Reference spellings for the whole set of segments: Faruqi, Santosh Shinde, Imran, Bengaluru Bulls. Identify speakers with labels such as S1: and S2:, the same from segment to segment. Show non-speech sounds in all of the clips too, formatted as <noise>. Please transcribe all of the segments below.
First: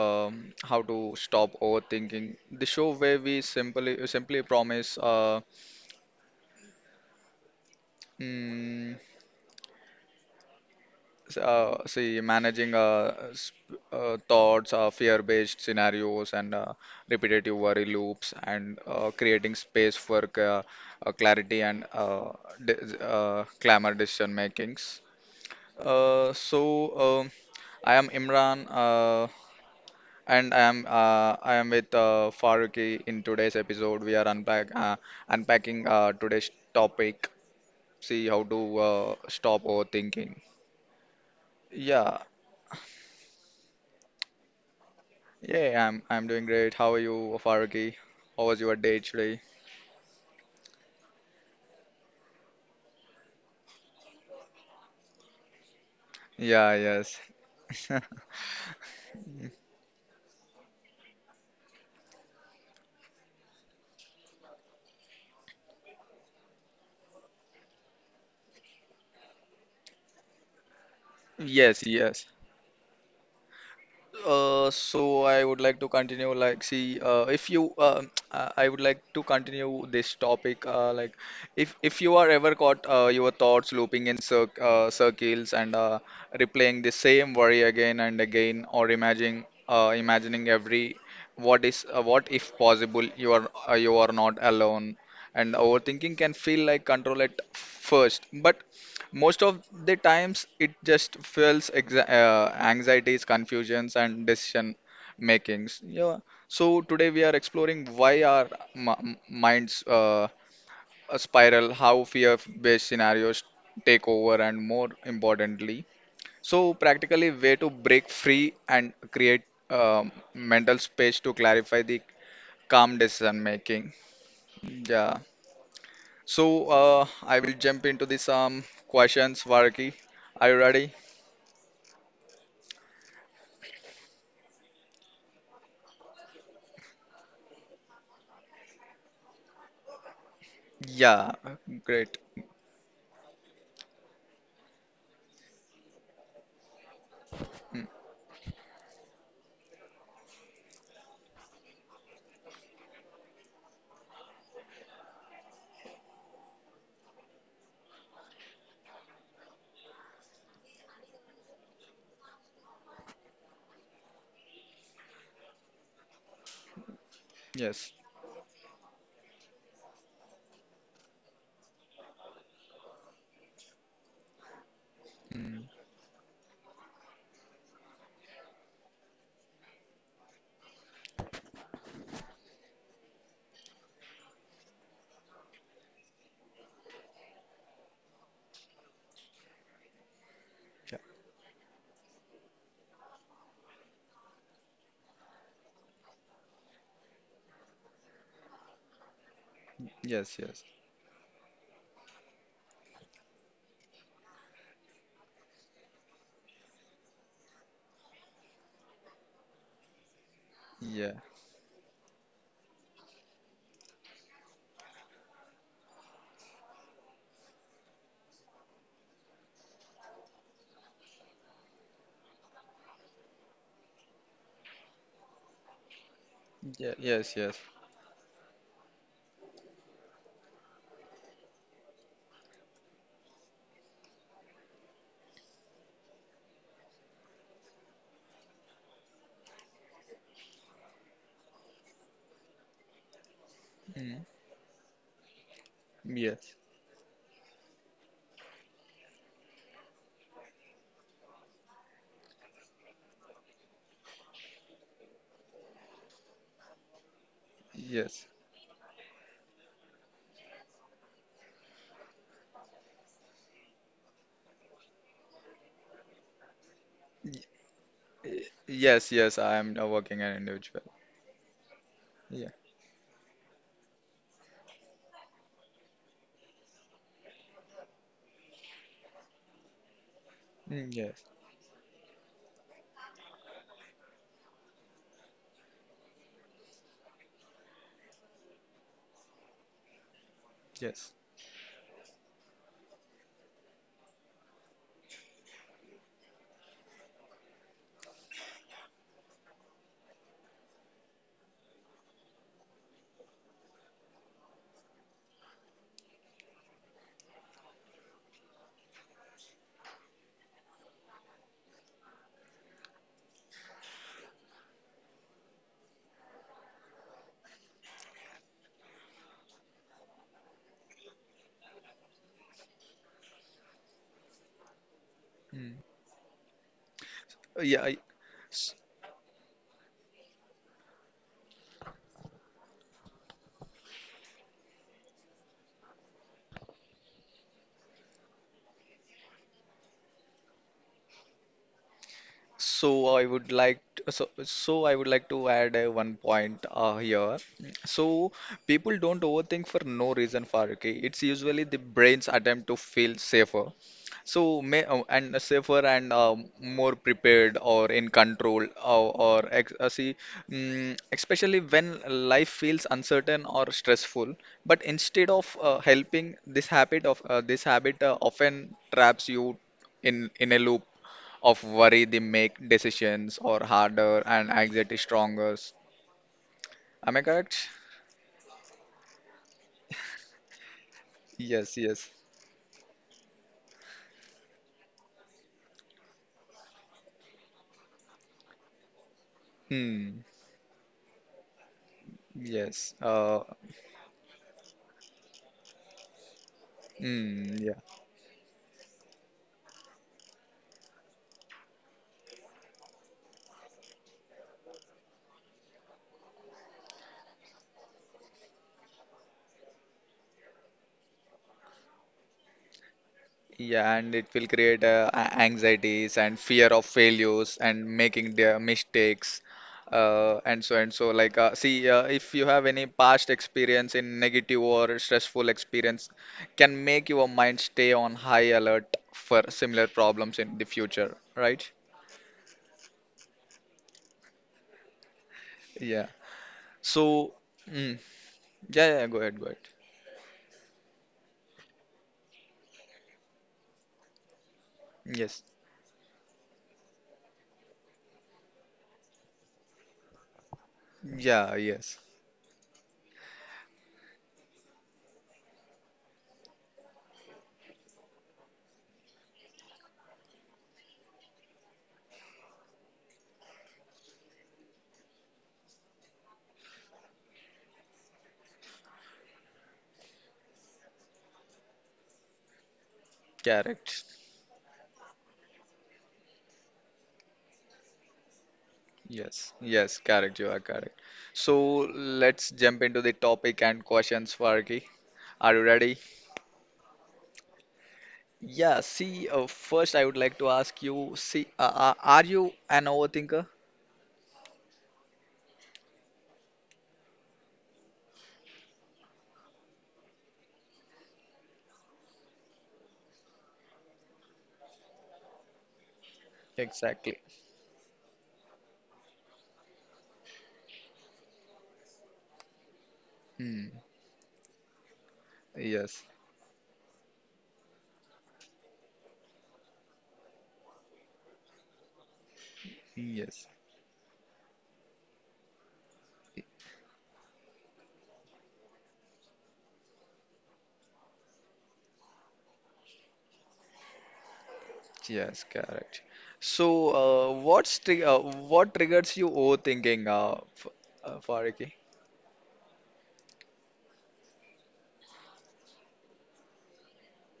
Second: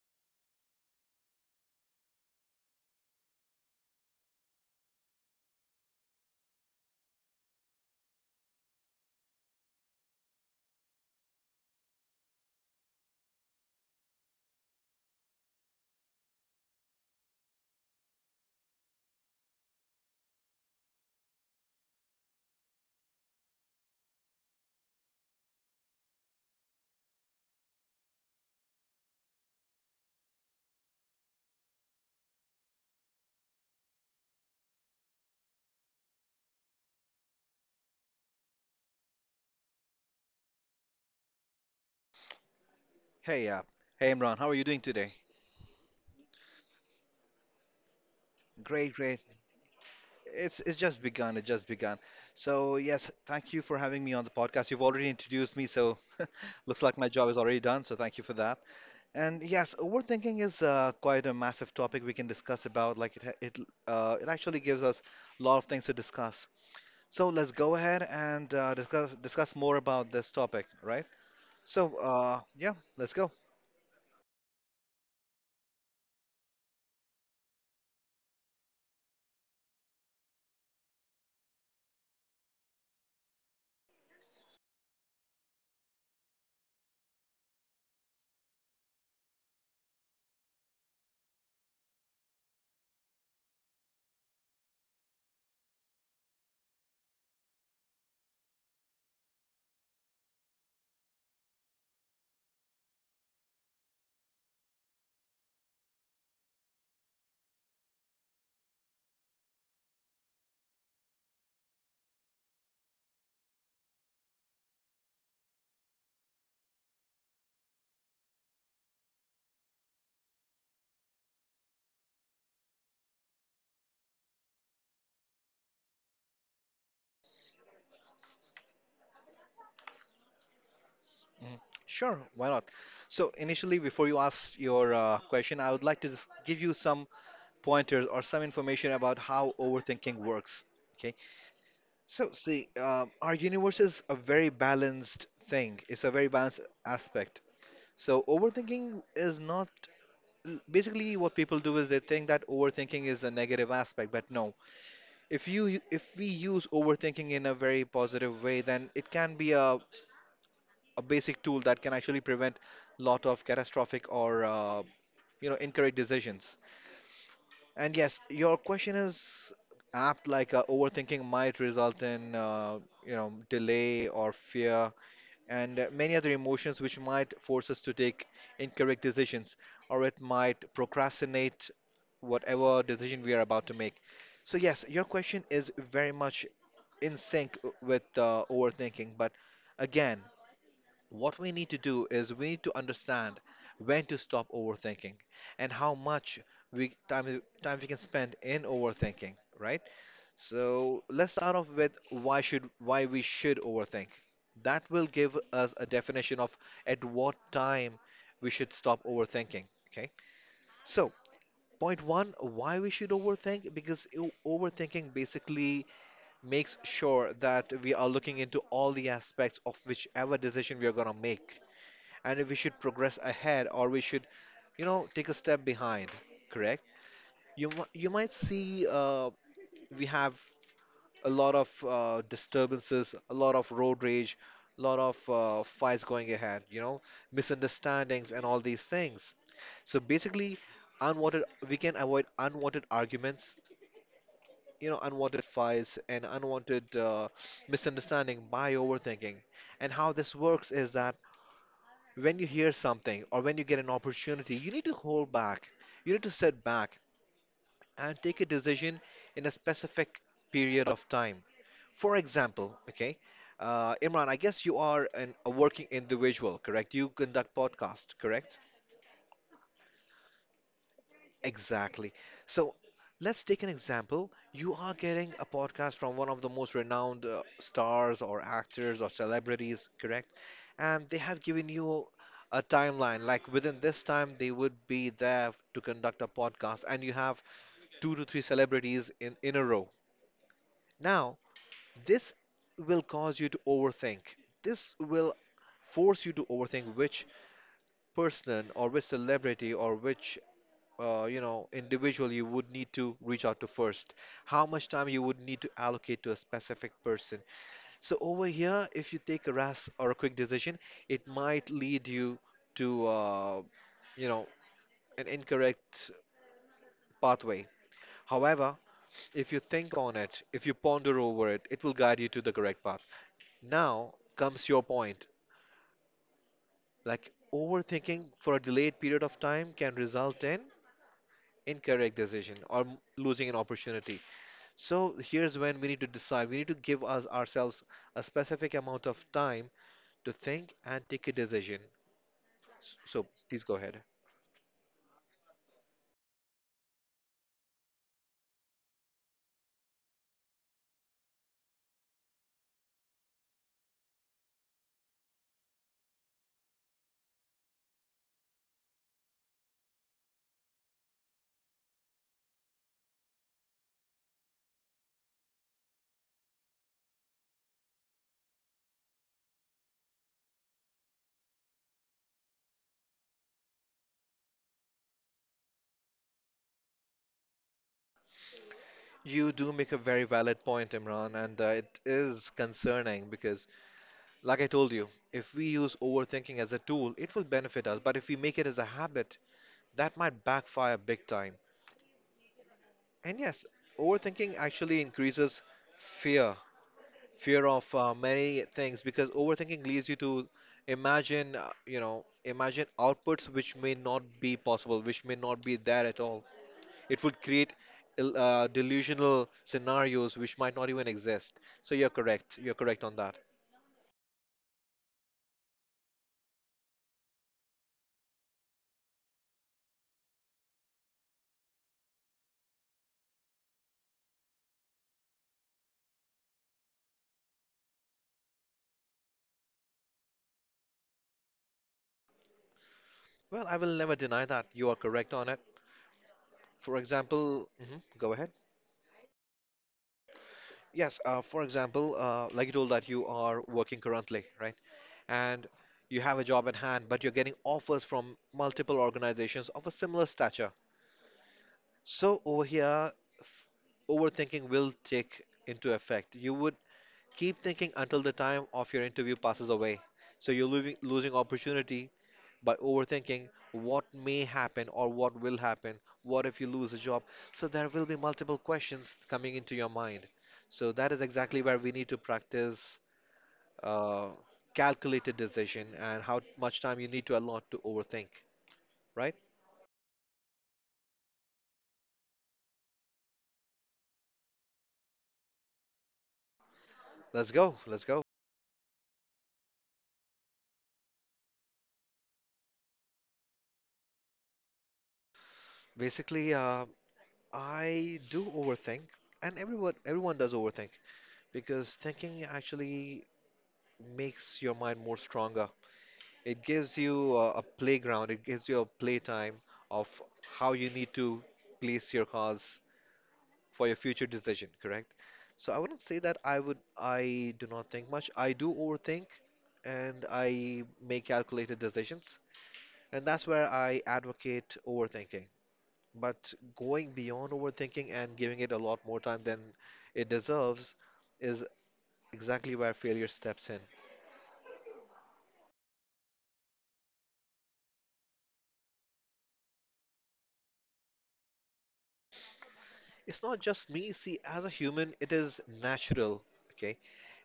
S1: How to Stop Overthinking, the show where we simply promise, mm, see, managing thoughts, fear-based scenarios, and repetitive worry loops, and creating space for clarity and clamor decision makings. So um, I am Imran. And I am I am with Faruqi in today's episode. We are unpacking today's topic. See how to stop overthinking. Yeah,
S2: Hey, hey Imran, how are you doing today?
S1: yeah, I'm doing great. How are you, Faruqi? How was your
S2: Great,
S1: day
S2: great.
S1: today?
S2: It's just begun. It just begun. So yes, thank you for having me on the podcast. You've already introduced me, so <laughs>
S1: Yeah,
S2: looks like my
S1: yes,
S2: job is already done. So thank you for that. And yes, overthinking is quite a massive topic we can discuss about. Like it it actually gives us a lot of things to discuss. So let's go ahead and discuss more about this topic, right?
S1: <laughs> yes,
S2: So
S1: yes.
S2: yeah, let's go.
S1: So I would like to continue, like, see, if you, <tsk> I would like to continue this topic, like, if you are ever caught, your thoughts looping in circles and, replaying the same worry again and again, or imagining every what if possible, you are not alone. And overthinking can feel like control at first, but most of the times it just fuels anxieties, confusions, and decision makings. Yeah. So today we are exploring why our m- minds spiral, how fear based scenarios take over, and more importantly, so practically way to break free and create mental space to clarify the calm decision making. Yeah. So I will jump into this questions, Varki. Are you ready?
S2: Mhm. Sure, why not? So initially, before you ask your question, I would like to just give you some pointers or some information about how overthinking works. Okay.
S1: Yeah, great.
S2: So see, our universe is a very balanced thing. It's a very balanced aspect.
S1: Mm.
S2: So overthinking is not basically, what people do is they think that overthinking is a negative aspect, but no. If we use overthinking in a very positive way, then it can be a basic tool that can actually prevent lot of catastrophic or you know, incorrect decisions.
S1: Yes.
S2: And yes, your question is apt. Like overthinking might result in you know, delay or fear
S1: Mm,
S2: and many other emotions which might force us to take incorrect decisions, or it might procrastinate whatever decision we are about to make. So yes, your question is very much in sync with overthinking, but again.
S1: yeah.
S2: What we need to do is we need to understand when to stop overthinking and how much we time we can spend in overthinking, right?
S1: Yes, yes.
S2: So let's start off with why we should overthink. That will give us a definition of at what time we should stop overthinking, okay? So
S1: Yeah.
S2: point one, why we should overthink? Because overthinking basically makes sure that we are looking into all the aspects of whichever decision we are gonna make and if we should progress ahead or we should, you know, take a step behind, correct?
S1: Yeah, yes, yes.
S2: You might see we have a lot of disturbances, a lot of road rage, a lot of fights going ahead, you know, misunderstandings and all these things. So basically, unwanted we can avoid unwanted arguments,
S1: Mm,
S2: you know, unwanted fights and
S1: yes.
S2: unwanted misunderstanding by overthinking. And how this works is that when you hear something or when you get an opportunity, you need to hold back. You need to sit back and
S1: Yes.
S2: take a decision in a specific period of time. For example, okay, Imran, I guess you are a working individual, correct? You
S1: Y-
S2: conduct podcasts, correct?
S1: Yes, yes, I am now working an individual.
S2: Exactly.
S1: Yeah.
S2: So let's take an example. You are getting a podcast from one of the most renowned stars or actors or celebrities, correct?
S1: Mm,
S2: And they
S1: yes.
S2: have given you a timeline, like within this time, they would be there to conduct a podcast, and you have two to three celebrities in a row.
S1: Yes.
S2: Now, this will cause you to overthink. This will force you to overthink which person or which celebrity or which you know, individual you would need to reach out to first, how much time you would need to allocate to a specific person. So over here, if you take a rash or a quick decision, it might lead you to, you know, an incorrect pathway. However, if you think on it, if you ponder over it, it will guide you to the correct path. Now comes your point.
S1: Mm.
S2: Like
S1: Yeah, I,
S2: overthinking for a
S1: s-
S2: delayed period of time can result in incorrect decision or losing an opportunity. So here's when we need to decide. We need to give us ourselves a specific amount of time to think and take a decision. S-
S1: So
S2: So
S1: I would
S2: please go
S1: like
S2: ahead.
S1: to, so I would like to add one point here. So people don't overthink for no reason, Faruqi. It's usually the brain's attempt to feel safer. So may, and safer, and more prepared, or in control, or ex see, especially when life feels uncertain or stressful. But instead of helping, this habit often traps you in a loop of worry, they make decisions or harder and anxiety stronger. Am I correct?
S2: You do make a very valid point, Imran, and
S1: Yes,
S2: it
S1: yes.
S2: is concerning because, like I told you, if we use overthinking as a tool, it will benefit us, but if we make it as a habit, that
S1: Hmm.
S2: might backfire big time.
S1: Yes.
S2: And yes, overthinking actually increases fear
S1: Hmm,
S2: fear
S1: yeah.
S2: of many things, because overthinking leads you to imagine you know imagine outputs which may not be possible, which may not be there at all. It would create delusional scenarios which might not even exist, so you're correct on that.
S1: Yeah, and it will create anxieties and fear of failures and making their mistakes. And so, like, see, if you have any past experience in negative or stressful experience, can make your mind stay on high alert for similar problems in the future, right?
S2: Well, I will never deny that you are correct on it.
S1: Yeah.
S2: For
S1: So,
S2: example,
S1: mm,
S2: mhm, go ahead.
S1: yeah, yeah, go ahead, go ahead.
S2: Yes, for example, like you told that you are working currently, right?
S1: Yes,
S2: And you have a job at hand, but you're getting offers from multiple organizations of a similar stature.
S1: yeah, yes,
S2: So over here, f- overthinking will take into effect. You would keep thinking until the time of your interview passes away. So you're losing opportunity by overthinking what may happen or what will happen. What if you lose a job? So there will be multiple questions coming into your mind. So that is exactly where we need to practice
S1: correct.
S2: uh, calculated decision and how much time you need to allot to overthink. Right?
S1: Yes, yes, correct, you are correct. So, let's jump into the topic and questions, Farki. Are you ready?
S2: Let's go. Let's go.
S1: Yeah, see, first I would like to ask you. See, are you an overthinker?
S2: Basically, I do overthink, and everyone does overthink because thinking actually makes your mind more stronger. It gives
S1: Exactly.
S2: you a playground, it gives you a playtime of how you need to place your cars
S1: Hmm.
S2: for your future decision, correct? So I wouldn't
S1: Yes,
S2: say that I do not think much. I do overthink and I make calculated decisions, and that's
S1: yes,
S2: where I advocate overthinking. But going beyond overthinking and giving it a lot more time than it deserves is exactly where failure steps in.
S1: yes, correct. So, uh, what's tri uh, what triggers you overthinking, f Farki?
S2: It's not just me. See, as a human, it is natural, okay?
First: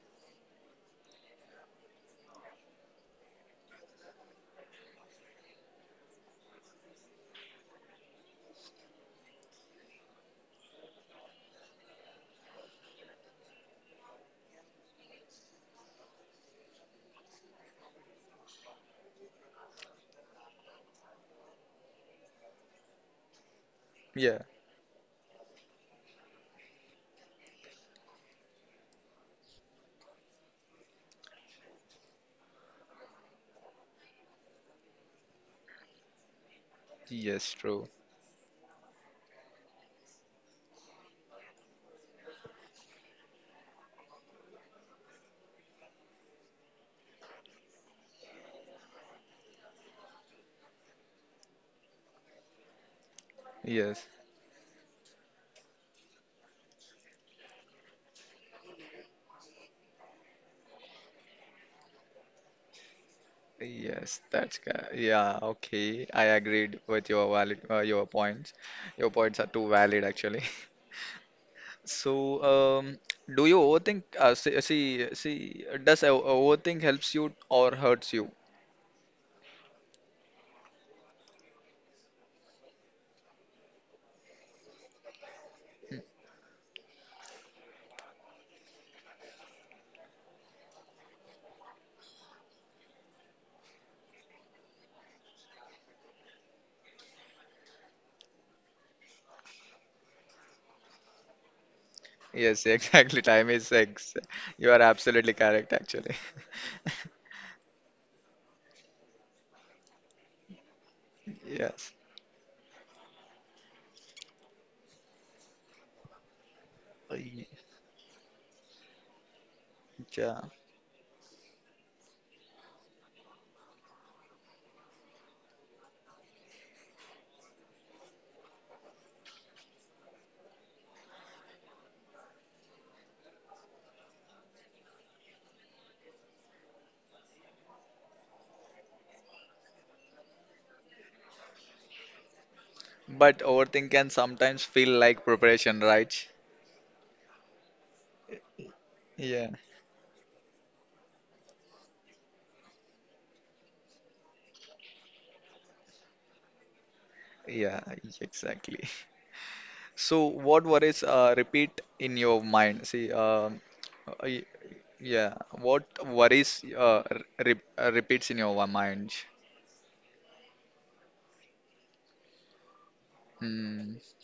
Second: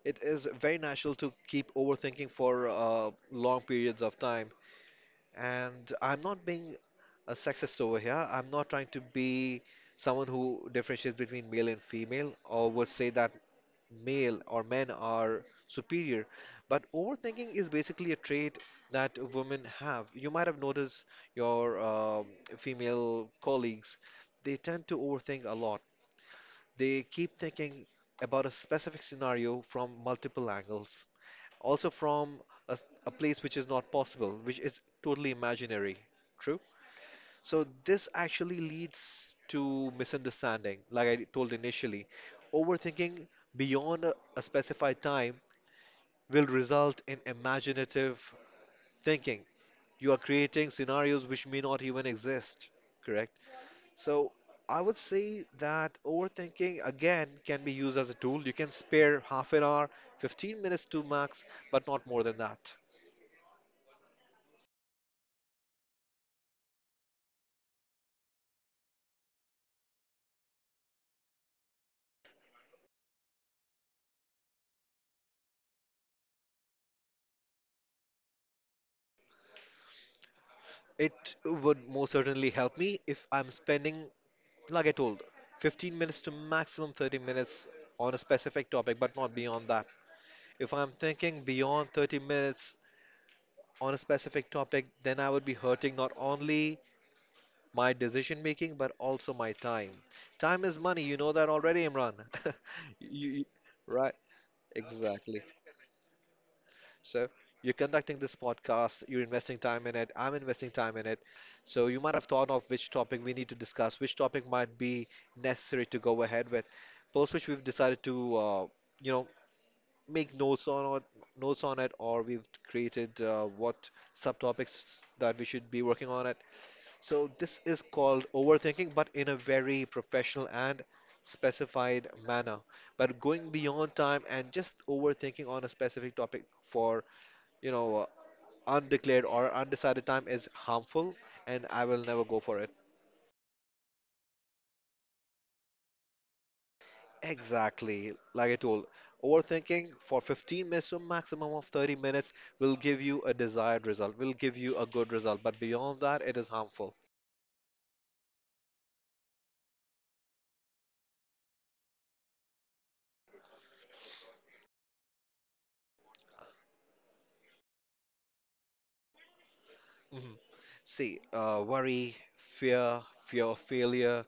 S2: It is very natural to keep overthinking for long periods of time. And I'm not being a sexist over here. I'm not trying to be someone who differentiates between male and female or would say that male or men are superior. But overthinking is basically a trait that women have. You might have noticed your female colleagues,
S1: Yeah,
S2: they tend to overthink a lot. They keep thinking about a specific scenario from multiple angles, also from a place which is not possible, which is totally imaginary.
S1: yes,
S2: So
S1: true.
S2: this actually leads to misunderstanding, like I told initially. Overthinking beyond a specified time will result in imaginative thinking. You are creating scenarios which may not even exist, correct?
S1: Yes,
S2: So I would say that overthinking again can be used as a tool. You can spare half an hour, 15 minutes to max, but not more than that.
S1: yes, yeah, okay. I agreed with your points. Your points are too valid actually. <laughs> So, do you overthink? See, does overthink helps you or hurts you?
S2: It would most certainly help me if I'm spending, like I told, 15 minutes to maximum 30 minutes on a specific topic, but not beyond that. If I'm thinking beyond 30 minutes on a specific topic, then I would be hurting not only my decision making, but also my time. Time is money, you know that already, Imran.
S1: Yes, <laughs>
S2: <laughs>
S1: exactly.
S2: You, you-
S1: Time is
S2: right,
S1: sex. You are absolutely
S2: exactly.
S1: correct actually. <laughs>
S2: So you're conducting this podcast, you're investing time in it, I'm investing time in it. So
S1: Yes.
S2: you might have thought of which topic we need to discuss, which topic might be necessary to go ahead with. Post which
S1: Ye-
S2: we've decided to, you know, make
S1: Yeah.
S2: notes on it, or we've created what subtopics that we should be working on it. So this is called overthinking, but in a very professional and specified manner. But going beyond time and just overthinking on a specific topic for, you know, undeclared or undecided time is harmful, and I will never go for it.
S1: But overthink can sometimes feel like preparation, right?
S2: Exactly. Like I told,
S1: Yeah.
S2: overthinking for 15 minutes to a maximum of 30 minutes will give you a desired result, will give you a good result, but beyond that, it is harmful.
S1: Yeah, exactly. <laughs> So, what worries repeat in your mind? See, uh, y- yeah, what worries re repeats in your mind?
S2: Mhm. See, worry, fear, fear of
S1: Mm.
S2: failure,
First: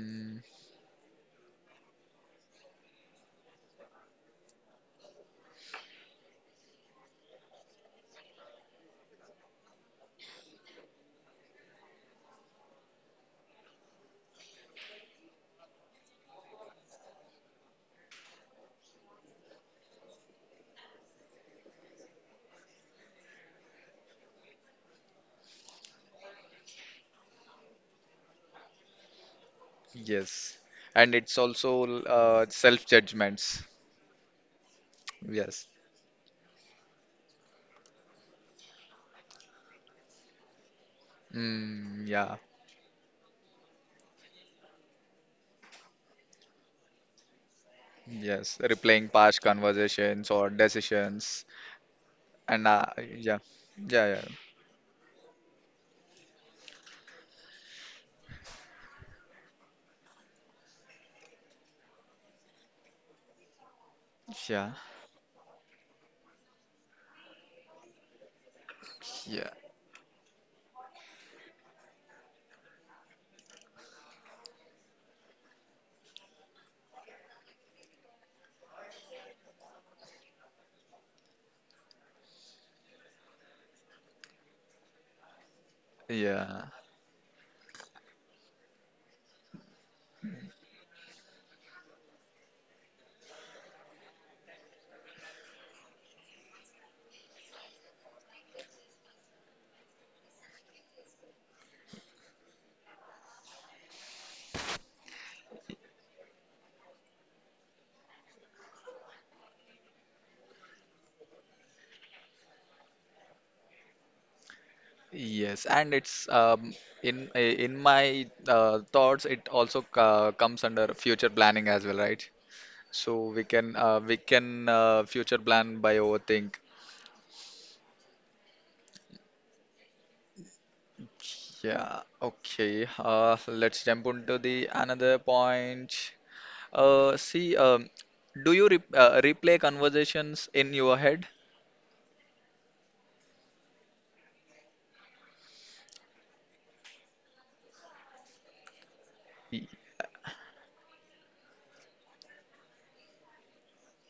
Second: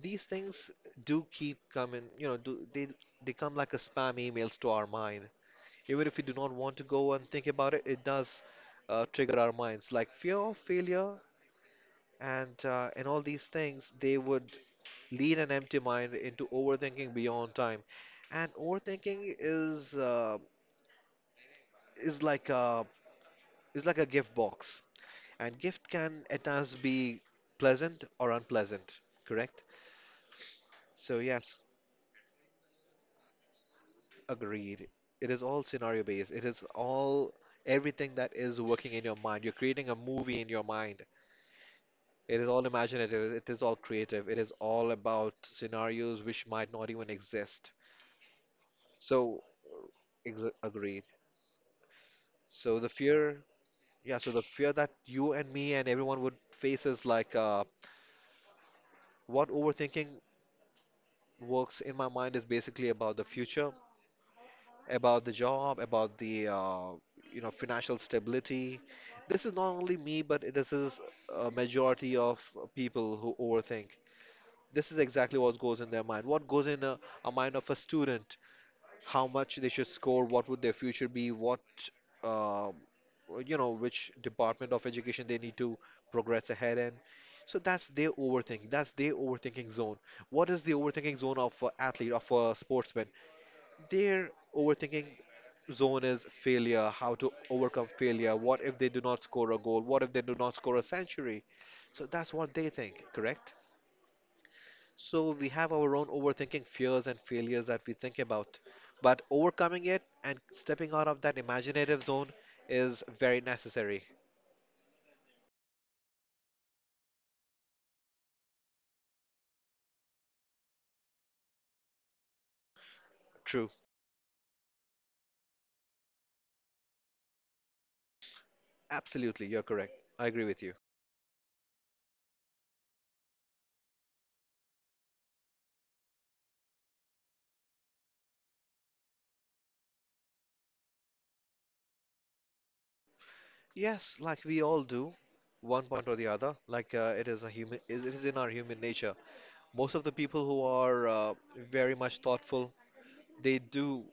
S2: these things do keep coming, you know, they come like a spam emails to our mind. Even if we do not want to go and think about it, it does trigger our minds. Like fear of failure and all these things, they would lead an empty mind into overthinking beyond time. And overthinking is is like a is like a gift box, and gift can at times be pleasant or unpleasant, correct?
S1: Yes, and
S2: So
S1: it's
S2: yes,
S1: also self-judgments.
S2: agreed. It is all
S1: Yes.
S2: scenario based, it is all everything that is working in your mind. You're creating a movie in your mind.
S1: Mm, yeah.
S2: It is all imaginative, it is all creative, it is all about scenarios which might not even exist.
S1: Yes. Replaying past
S2: So,
S1: conversations
S2: ex
S1: or
S2: agreed.
S1: decisions, and
S2: So the
S1: yeah,
S2: fear,
S1: yeah,
S2: yeah,
S1: yeah,
S2: so the fear that you and me and everyone would face is like what overthinking works in my mind is basically about the future,
S1: yeah,
S2: about the job, about the you know, financial stability. This
S1: yeah,
S2: is not only me, but this is a majority of people who overthink. This is exactly what goes in their mind. What goes in a, mind of a student, how much they should score, what would their future be, what um, you know, which department of education they need to progress
S1: yeah.
S2: ahead in. So that's their overthinking. That's their overthinking zone. What is the overthinking zone of an athlete, of a sportsman? Their overthinking zone is failure, how to overcome failure. What if they do not score a goal? What if they do not score a century? So that's what they think, correct? So we have our own overthinking fears and failures that we think about. But overcoming it and stepping out of that imaginative zone is very necessary.
S1: Yes, and it's in my thoughts, it also comes under future planning as well, right? So we
S2: True.
S1: can, future plan by overthink.
S2: Absolutely. You're correct. I agree with you.
S1: Yeah, okay. Let's jump into the another point. See, do you re replay conversations in your head?
S2: Yes, like we all do, one point or the other. Like it is a human, it is in our human nature.
S1: Y-
S2: Most of the people who are very much thoughtful, they do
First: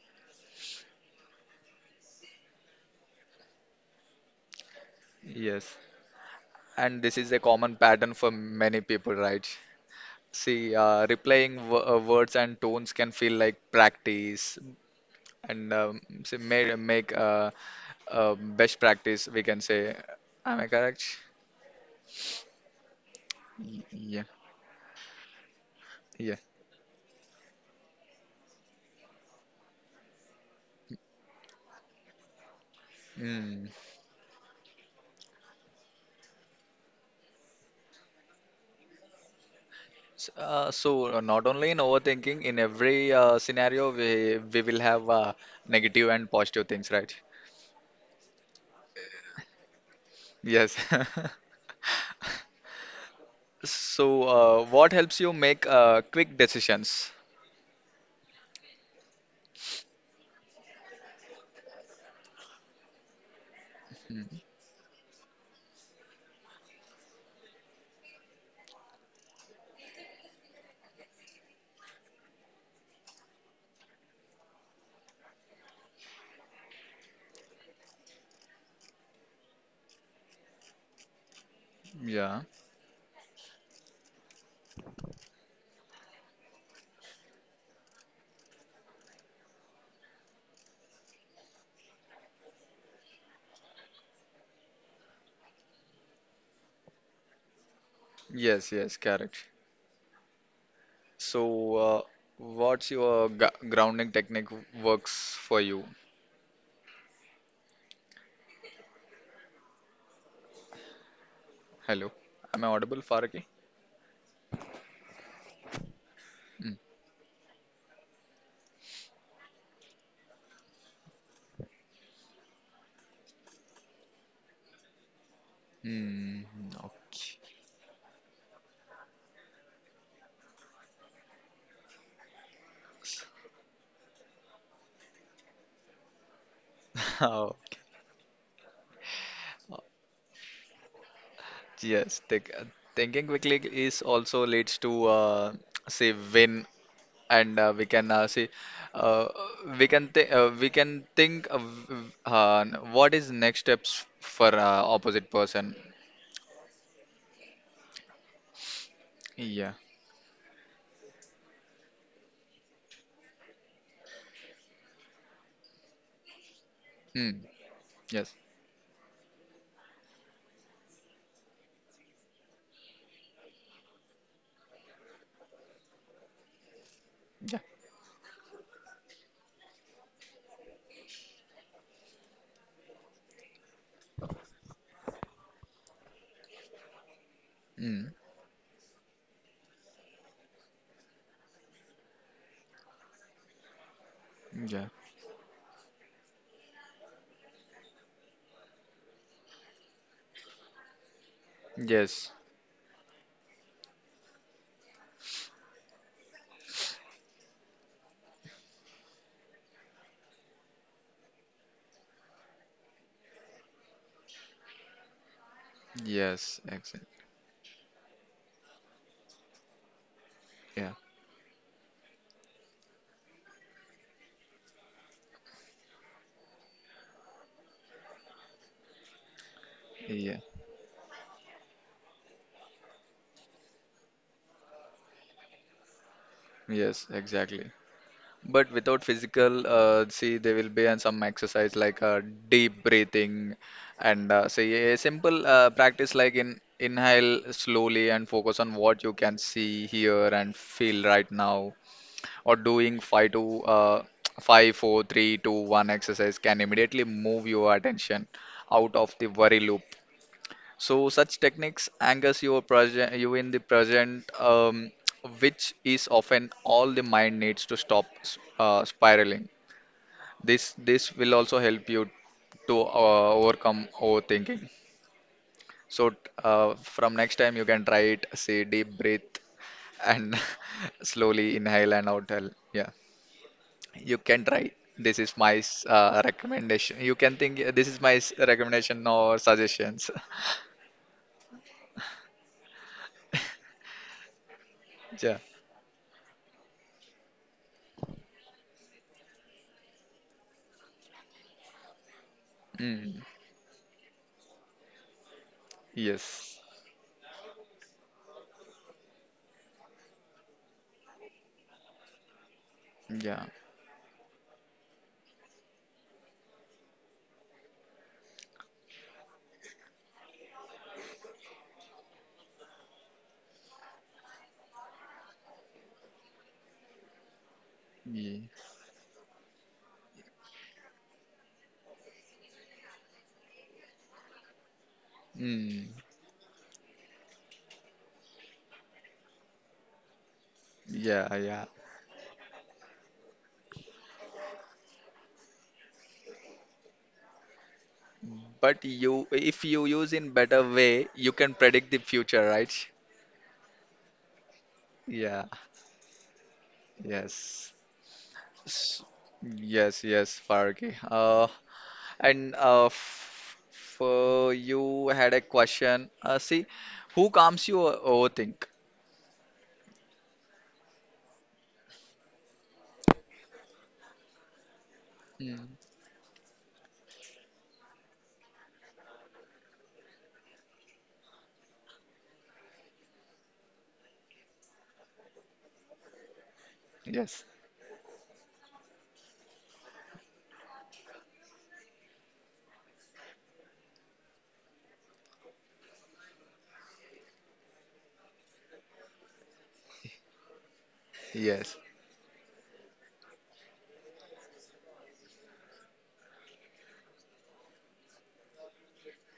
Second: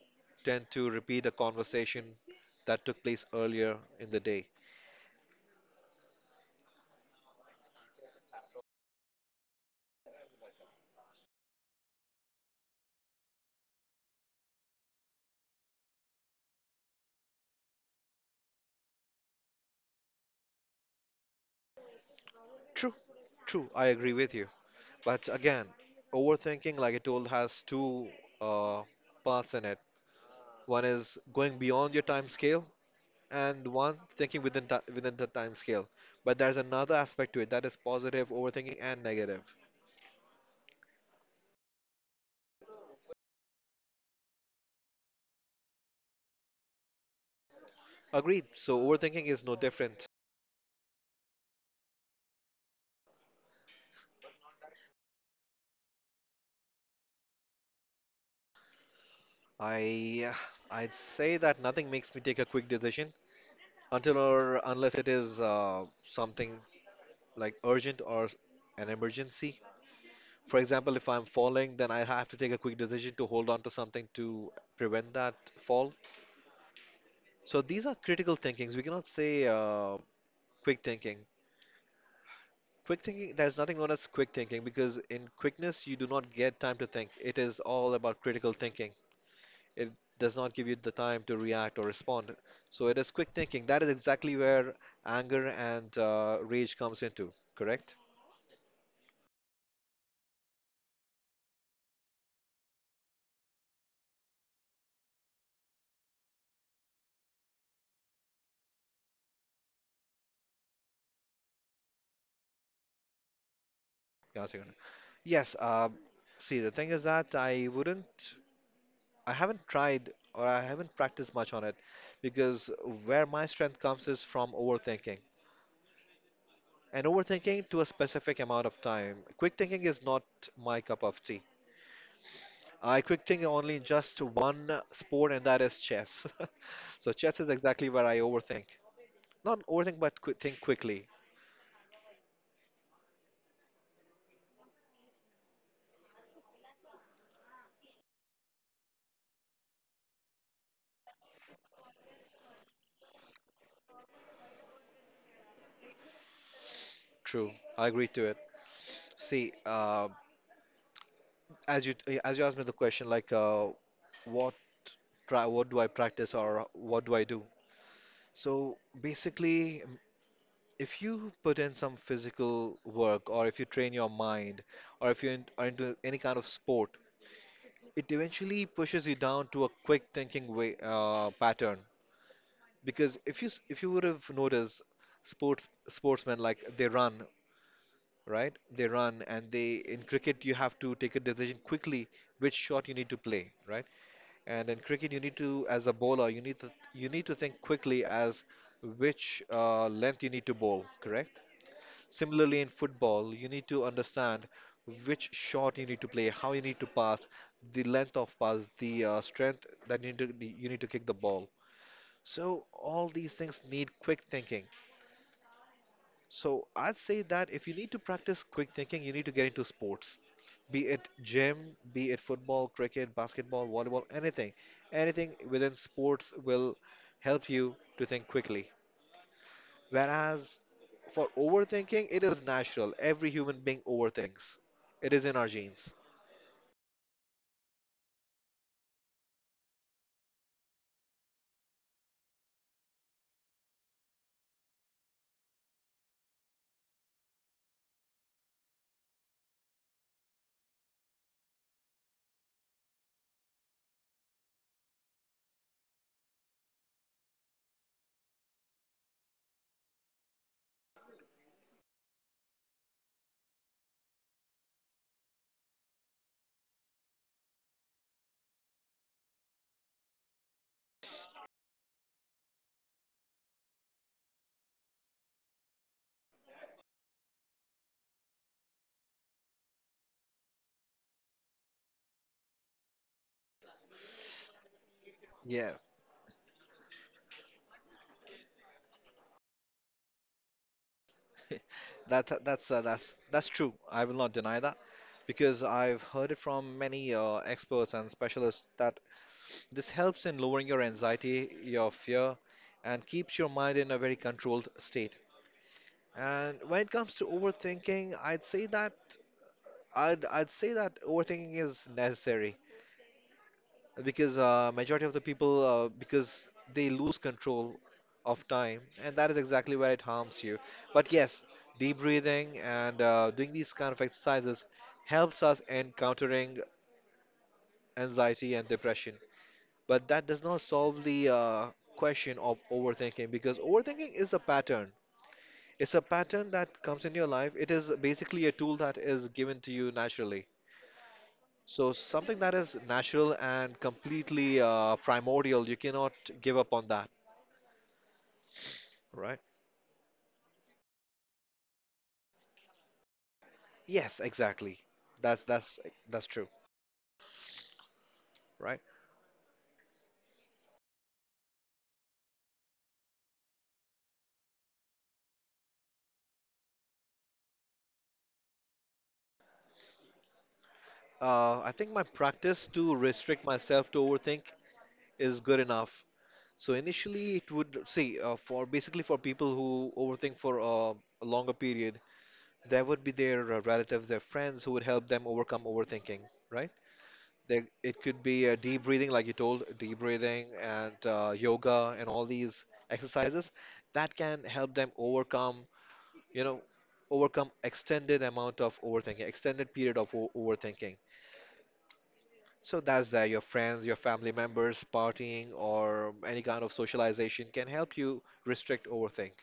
S2: tend to repeat a conversation that took place earlier in the day.
S1: Yes, and this is a common pattern for many people, right? See, replaying w words and tones can feel like practice, and see, may make, best practice, we can say. Am I correct?
S2: True, true. I agree
S1: Yeah,
S2: with you. But again,
S1: yeah.
S2: overthinking, like I told, has two uh, parts in it. One is going beyond your time scale, and
S1: Mm.
S2: one thinking within ti within the time scale. But there's another aspect to it that is positive overthinking and negative.
S1: So, not only in overthinking, in every scenario, we will have negative and positive things, right?
S2: Agreed. So overthinking is no different.
S1: Yes. <laughs> So, what helps you make quick decisions?
S2: I I'd say that nothing makes me take a quick decision until
S1: Mm.
S2: or unless it is something like urgent or an emergency. For example, if I'm falling, then I have to take a quick decision to hold on to something to prevent that fall. So these are critical thinkings. We cannot say quick thinking.
S1: Yeah,
S2: Quick thinking, there's nothing known as quick thinking because in quickness, you do not get time to think. It is all about critical thinking. It does not give you the time to react or respond. So it is quick thinking. That is exactly where anger and rage comes into, correct?
S1: yes, yes, correct. So, what's your gu grounding technique works for you? Hello, am I audible, Faraki?
S2: Yeah, Sigurd. Yes, see, the
S1: Mm.
S2: thing is that I wouldn't. I haven't tried or I haven't practiced much on it because where my strength comes is from overthinking.
S1: Mm.
S2: And
S1: Okay.
S2: overthinking to a specific amount of time. Quick thinking is not my cup of tea. I quick think only in just one sport, and that is chess. <laughs> So chess is exactly
S1: <laughs>
S2: where I overthink. Not overthink, but qu think quickly.
S1: Okay. Yes, thinking quickly is also leads to, say, win, and uh, we can think of, what is next steps for opposite person.
S2: True, I agree to it. See,
S1: Yeah.
S2: as you as you asked me the question, like what what do I practice or what do I
S1: Mm,
S2: do?
S1: yes.
S2: So basically, if you put in some physical work or if you train your mind or if you in, are into any kind of sport,
S1: Yeah.
S2: it eventually pushes you down to a quick thinking way pattern because if you if you would have noticed sports sportsmen like they run,
S1: Mm,
S2: right, they run and they in cricket you have to take a decision quickly, which shot you need to play, right? And in
S1: yeah.
S2: cricket you need to as a bowler you need to think quickly as which length you need to bowl, correct?
S1: Yes.
S2: Similarly, in football, you need to understand which shot you need to play, how you need to pass, the length of pass, the strength that you need to kick the ball. So all these things need quick thinking.
S1: Yes.
S2: So I'd say
S1: Exactly.
S2: that if you need to practice quick thinking, you need to get into sports, be
S1: Yeah,
S2: it gym, be it football, cricket, basketball, volleyball, anything. Anything within sports will help you to think quickly.
S1: yeah,
S2: Whereas for overthinking, it is natural. Every human being overthinks. It is in our genes.
S1: yes, exactly. But without physical, see, there will be and some exercise like deep breathing and, say, a simple practice, like, in inhale slowly and focus on what you can see, hear, and feel right now. Or doing five to <tsk> five, four, three, two, one exercise can immediately move your attention out of the worry loop. So such techniques angers your present, you in the present, which is often all the mind needs to stop spiraling. This will also help you to overcome overthinking. So, from next time you can try it. Say deep breath and <laughs> slowly inhale and outhale. Yeah, you can try. This is my
S2: Yes.
S1: recommendation. You can think this is my recommendation or suggestions.
S2: <laughs> That's that's true. I will not deny that
S1: <laughs> Yeah.
S2: because I've heard it from many experts and specialists that this helps in lowering your anxiety, your fear, and
S1: Mm.
S2: keeps your mind in a very controlled state. And
S1: Yes.
S2: when it comes to overthinking, I'd say that I'd say that overthinking is necessary
S1: Yeah.
S2: because majority of the people because they lose control of time and that is exactly where it harms you, but yes, deep breathing and doing these kind of exercises helps us in countering anxiety
S1: ye-
S2: and depression, but that does not solve the question of overthinking because overthinking is a pattern. It's
S1: Mm.
S2: a pattern that comes in your life. It is basically a tool that is given to you naturally.
S1: Yeah, yeah.
S2: So something that is natural and completely primordial, you cannot give up on that,
S1: But you,
S2: right?
S1: if you use in better way, you can predict the future, right?
S2: Yes, exactly. That's
S1: Yeah.
S2: that's that's true,
S1: Yes.
S2: right?
S1: S- Yes, yes, Fargi. And f for you had a question. See, who calms you overthink?
S2: I think my practice to restrict myself to overthink is good
S1: Mm.
S2: enough. So initially, it would see for basically for people who overthink for a longer period, there would be their relatives, their friends who would help them overcome overthinking, right?
S1: Yes.
S2: There, it could be deep breathing, like you told, deep breathing and yoga and all these exercises that can help them overcome, you know, overcome extended amount of overthinking, extended period of overthinking.
S1: Yes.
S2: So that's there. Your friends, your family members, partying, or any kind of socialization can help you restrict overthink.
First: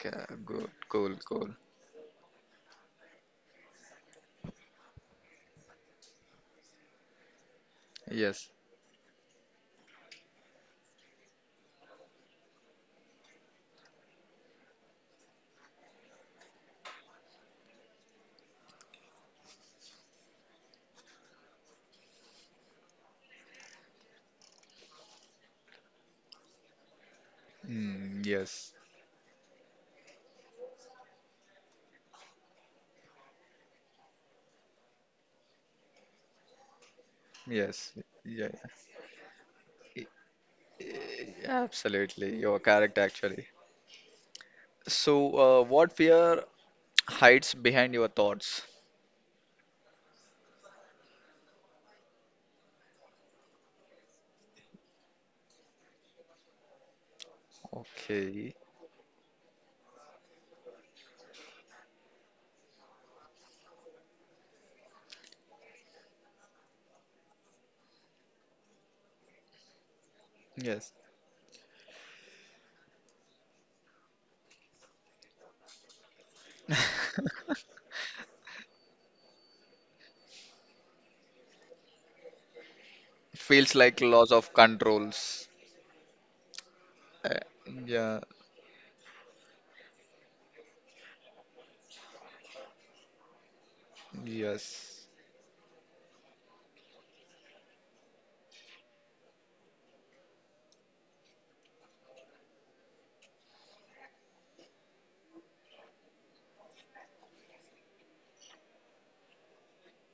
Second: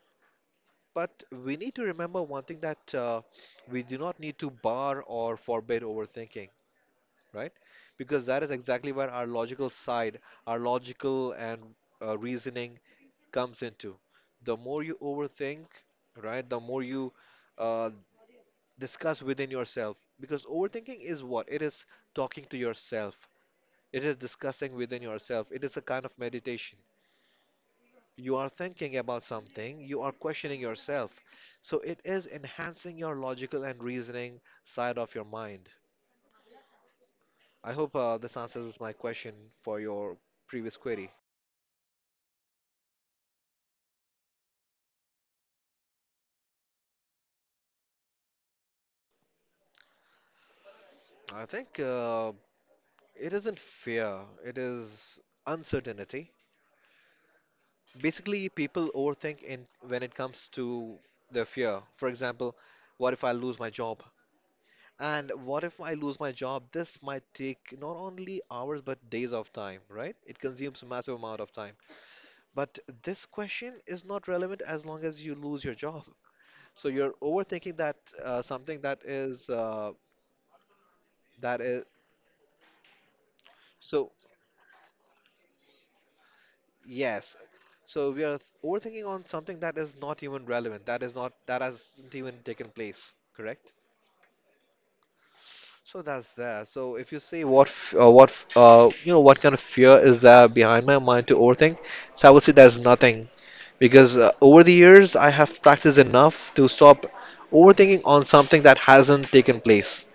S1: Good. Cool.
S2: But
S1: Cool.
S2: we need to remember one thing that we do not need to bar or forbid overthinking, right? Because that
S1: Yes.
S2: is exactly where our logical side, our logical and reasoning comes into. The more you overthink, right, the more you uh, discuss within yourself. Because overthinking is what? It is talking to yourself, it is discussing within yourself, it is a kind of meditation.
S1: Mm,
S2: You are
S1: yes.
S2: thinking about something, you are questioning yourself. So it is enhancing your logical and reasoning side of your mind. I hope
S1: Yes.
S2: this
S1: Yeah.
S2: answers my question for your previous query.
S1: Absolutely, you are correct actually. So, what fear hides behind your thoughts?
S2: I think it isn't fear, it is uncertainty. Basically,
S1: Okay,
S2: people overthink in when it comes to their fear. For example, what if I lose my job? And what if I lose my job? This might take not only hours but days of time, right? It consumes a
S1: yes.
S2: massive amount of time. But this question is not relevant as long as you lose your job. So you're overthinking that something that is
S1: Feels like
S2: so.
S1: loss of controls.
S2: Yes.
S1: Uh,
S2: So
S1: yeah,
S2: we are overthinking on something that is not even relevant, that is not that hasn't even taken place, correct?
S1: yes,
S2: So that's there. So if you say what what you know what kind of fear is there behind my mind to overthink, so I would say there's nothing because over the years I have practiced enough to stop overthinking on something that hasn't taken place.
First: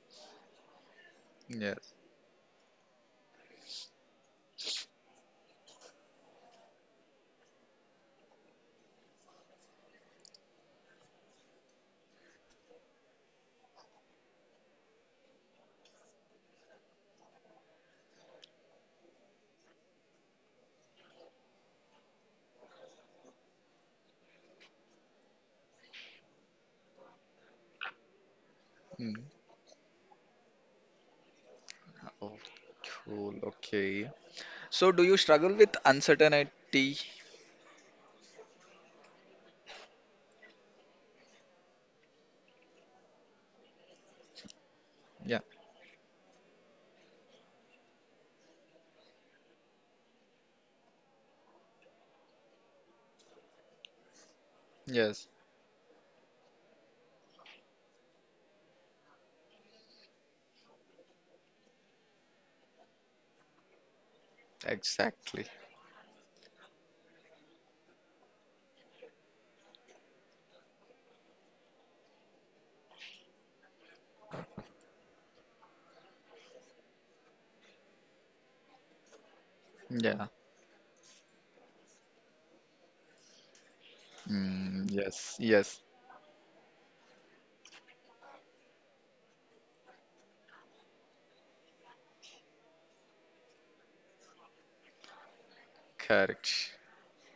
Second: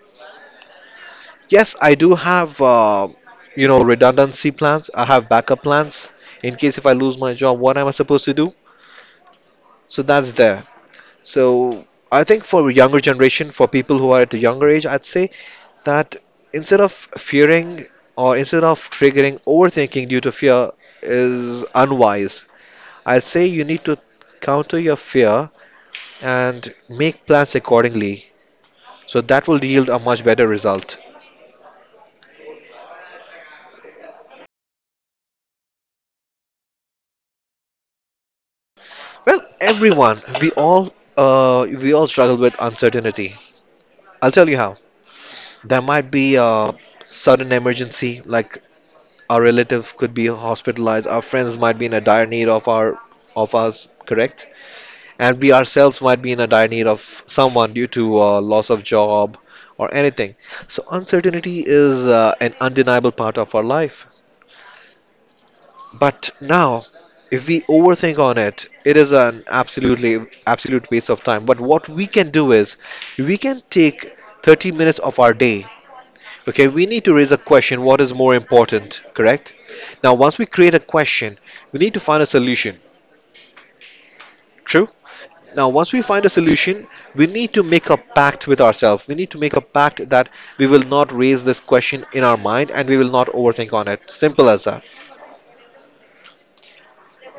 S2: Yes,
S1: yes.
S2: I do have you know redundancy plans. I have backup plans in case if I lose my job, what am I supposed to do? So that's there. So I think for younger generation, for people who are at a younger age, I'd say that instead of fearing or instead of triggering overthinking due to fear is unwise. I say you need to counter your fear and make plans accordingly.
S1: Mm.
S2: So that will yield a much better result.
S1: Oh, cool, okay. So, do you struggle with uncertainty?
S2: Well, everyone, we all struggle with uncertainty. I'll tell you how.
S1: Yeah,
S2: There might be a sudden emergency like our relative could be hospitalized, our friends might be in a dire need of our of us, correct?
S1: yes,
S2: And we ourselves might be in a dire need of someone due to loss of job or anything. So uncertainty is an undeniable part of our life.
S1: exactly.
S2: But now, if we overthink on it, it is an absolutely absolute waste of time. But what we can do is we can take 30 minutes of our day. Okay, we need to raise a question, what is more important, correct? Now,
S1: Yeah,
S2: once we create a question, we need to find a solution, true?
S1: mm, yes,
S2: Now,
S1: yes,
S2: once we find a solution, we need to make a pact with ourselves. We need to make a pact that we will not raise this question in our mind and we will not overthink on it. Simple as that.
S1: correct.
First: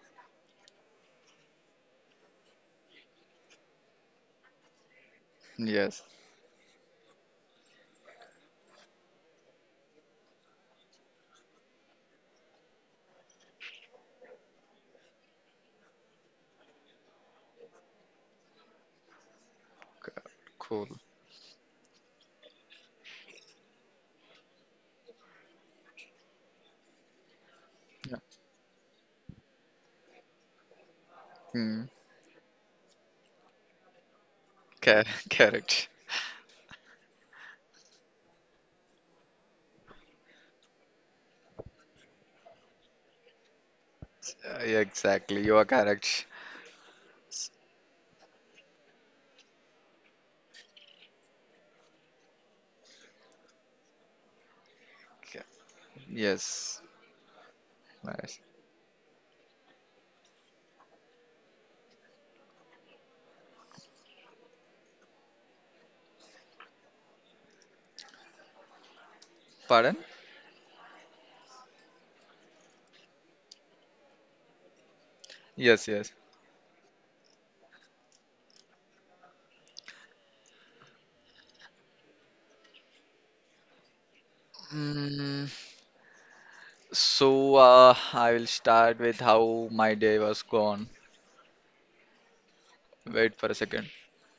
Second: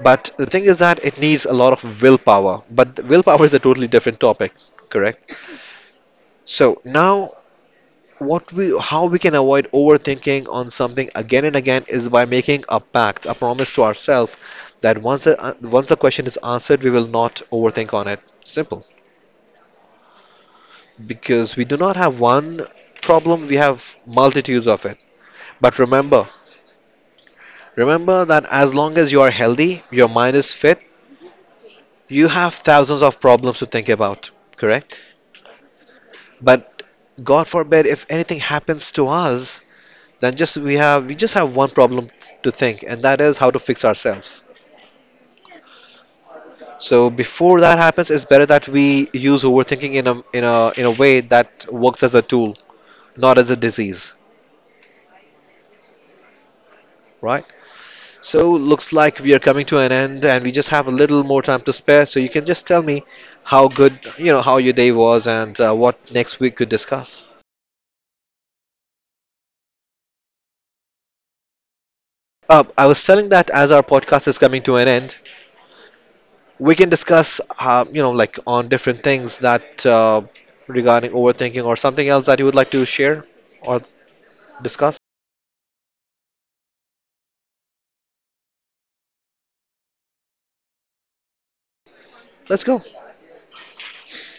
S2: But the thing is that it needs a lot of willpower, but the willpower is a totally different topic, correct?
S1: Yes,
S2: So, now what we how we can avoid overthinking on something again and again is by making a pact, a promise to ourselves that once the question is answered, we will not overthink on it. Simple.
S1: co- cool.
S2: Because we do not have one problem, we have multitudes of it. But remember,
S1: Yeah,
S2: remember that as long as you are healthy, your mind is fit,
S1: mm,
S2: you have thousands of problems to think about, correct?
S1: cor- <laughs> correct.
S2: But God forbid if anything happens to us, then just we just have one problem to think, and that is how to fix ourselves.
S1: Yeah, exactly. You are correct.
S2: So before that happens, it's better that we use overthinking in a in a in a way that works as a tool, not as a disease,
S1: Okay. Yes.
S2: right?
S1: Nice.
S2: So looks like we are coming to an end, and we just have a little more time to spare. So you can just tell me how good you know how your day was and what next we could discuss.
S1: Pardon?
S2: I was telling that as our podcast is coming to an end,
S1: Yes, yes.
S2: we can discuss you know like on different things that regarding overthinking or something else that you would like to share or discuss.
S1: Mm, so I will start with how my day was gone.
S2: Let's go.
S1: Wait for a second.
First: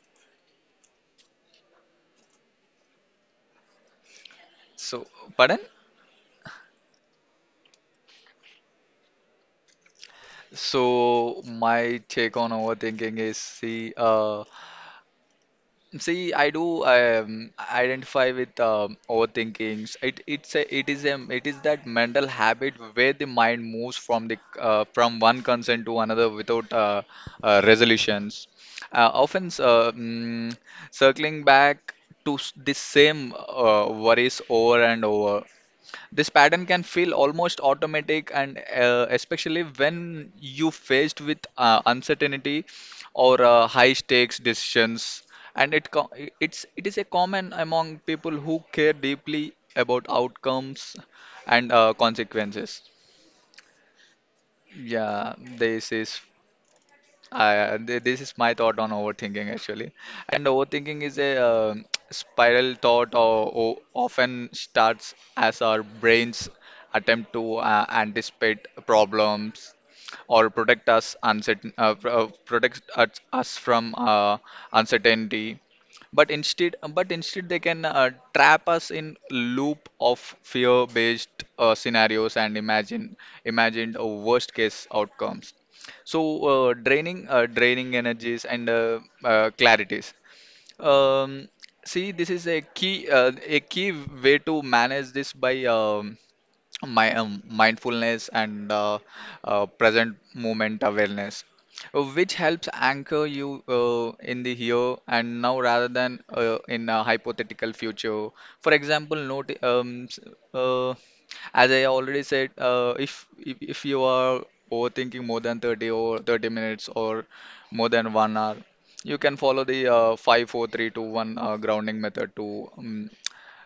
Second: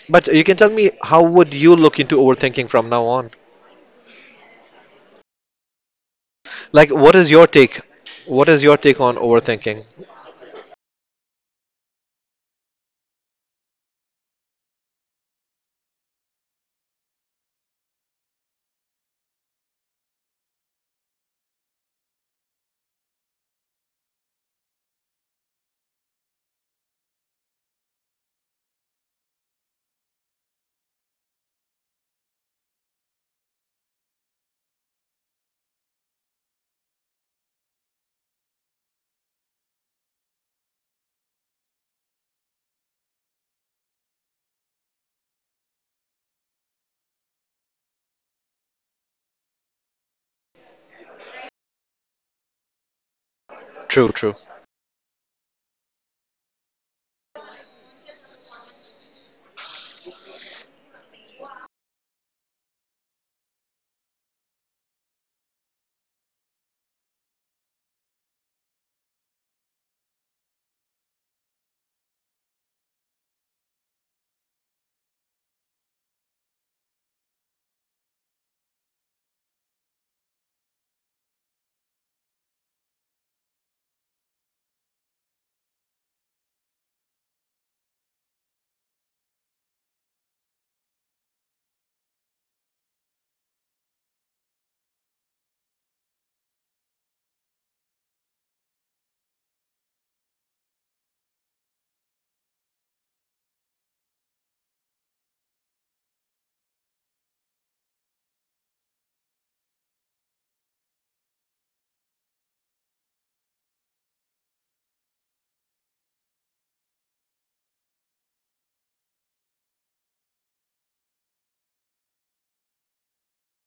S2: But you can tell me how would you look into overthinking from now on?
S1: So, pardon?
S2: Like, what is your take? What is your take on overthinking?
S1: So my take on overthinking is, see, I do identify with overthinkings. It's a, it is that mental habit where the mind moves from the, from one concern to another without, resolutions. Often, circling back to the same worries over and over. This pattern can feel almost automatic, and, especially when you faced with uncertainty or high stakes decisions. And it co- it's it is a common among people who care deeply about outcomes and consequences.
S2: True, true,
S1: Yeah, this is. This is my thought on overthinking actually. And overthinking is a <tsk> spiral thought, or often starts as our brains attempt to anticipate problems or protect us uncertain, protect us from uncertainty. But instead they can trap us in loop of fear-based scenarios and imagined worst-case outcomes. So, draining energies and clarities. Um, see, this is a key way to manage this by, my mindfulness and present moment awareness, which helps anchor you in the here and now rather than in a hypothetical future. For example, uh, as I already said, if you are overthinking more than 30 or 30 minutes or more than 1 hour, you can follow the 5, four, three, two, one grounding method to,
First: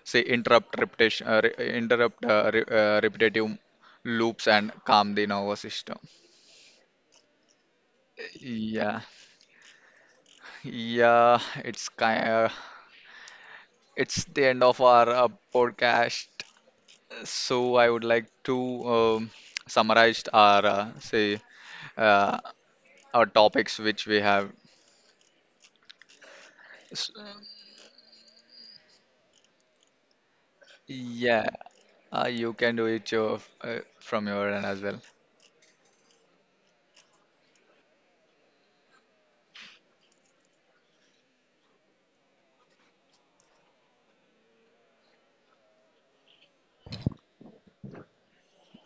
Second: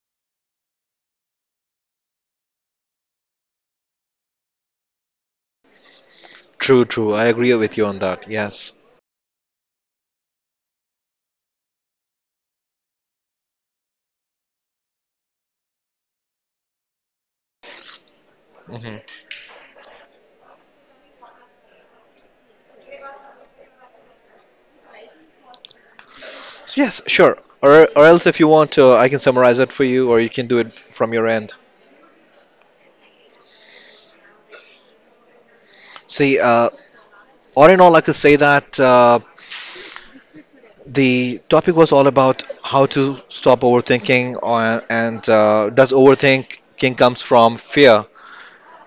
S1: say, interrupt repetition, re interrupt re repetitive loops and calm the nervous system.
S2: true, true. I agree with you on that. Yes.
S1: Yeah, yeah, it's kind of, it's the end of our podcast. So I would like to um, summarize our say. Uh, our topics which we have.
S2: So yes,
S1: S-
S2: sure. Or else, if you want, I can summarize it for you, or you can do it from your
S1: Yeah,
S2: end.
S1: you can do it your, uh, from your end as well.
S2: See, all in all, I could say that the topic was all about how to stop overthinking, or, and does overthinking comes from fear?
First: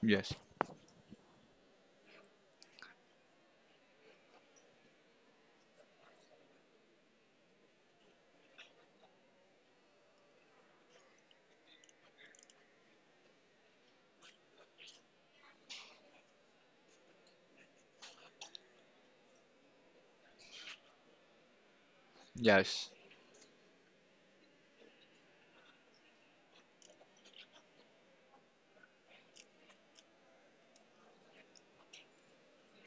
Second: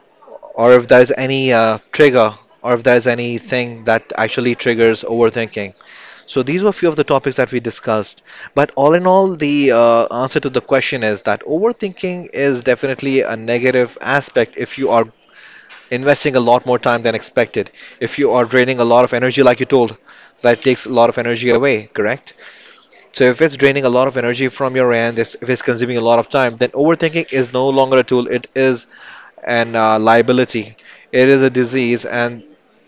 S1: Yes,
S2: Or if there's any trigger or if there's anything that actually triggers overthinking. So these were a few of the topics that we discussed. But all in all, the answer to the question is that overthinking is definitely a negative aspect if you are investing a lot more time than expected. If you are draining a lot of energy, like you told, that takes a lot of energy away, correct?
S1: yes,
S2: So if it's draining a lot of energy from your end, if it's consuming a lot of time, then overthinking is no longer a tool. It is and liability. It is a disease, and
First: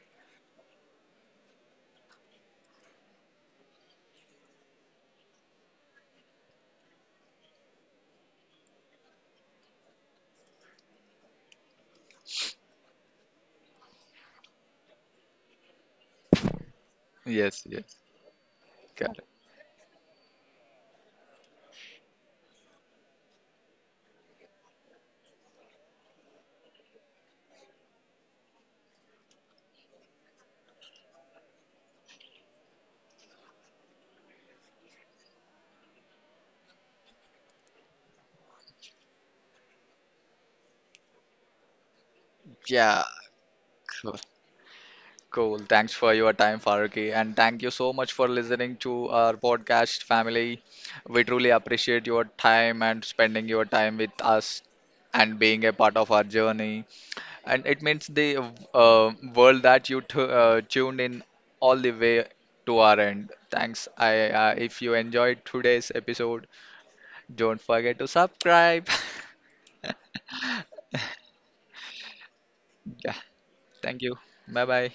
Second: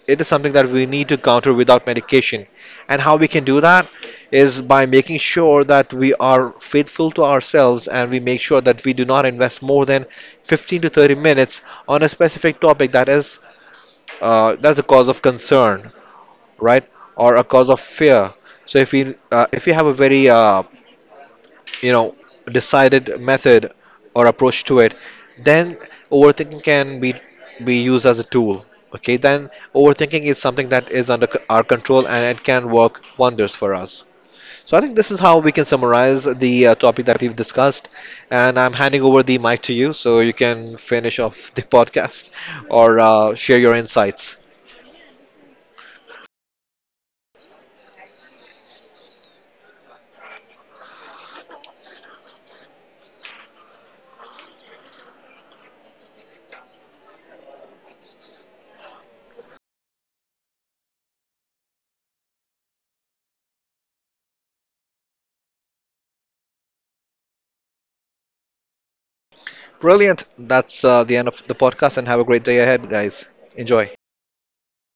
S2: it is something that we need to counter without medication. And how we can do that is by making sure that we are faithful to ourselves and we make sure that we do not invest more than 15 to 30 minutes on a specific topic that is that's a cause of concern, right, or a
S1: yes,
S2: cause of
S1: yes.
S2: fear. So
S1: Got it.
S2: if we have a very you know decided method or approach to it, then overthinking can be used as a tool. Okay, then overthinking is something that is under our control and it can work wonders for us. So I think this is how we can summarize the topic that we've discussed, and I'm handing over the mic to you so you can finish off the podcast or
S1: Yeah,
S2: share your
S1: cool.
S2: insights.
S1: Cool. Thanks for your time, Faruqi, and thank you so much for listening to our podcast family. We truly appreciate your time and spending your time with us and being a part of our journey. And it means the world that you t tuned in all the way to our end. Thanks. I If you enjoyed today's episode, don't forget to subscribe. <laughs>
S2: Brilliant, that's the end of the podcast and have a great day ahead,
S1: Yeah,
S2: guys. Enjoy.
S1: thank you. Bye bye.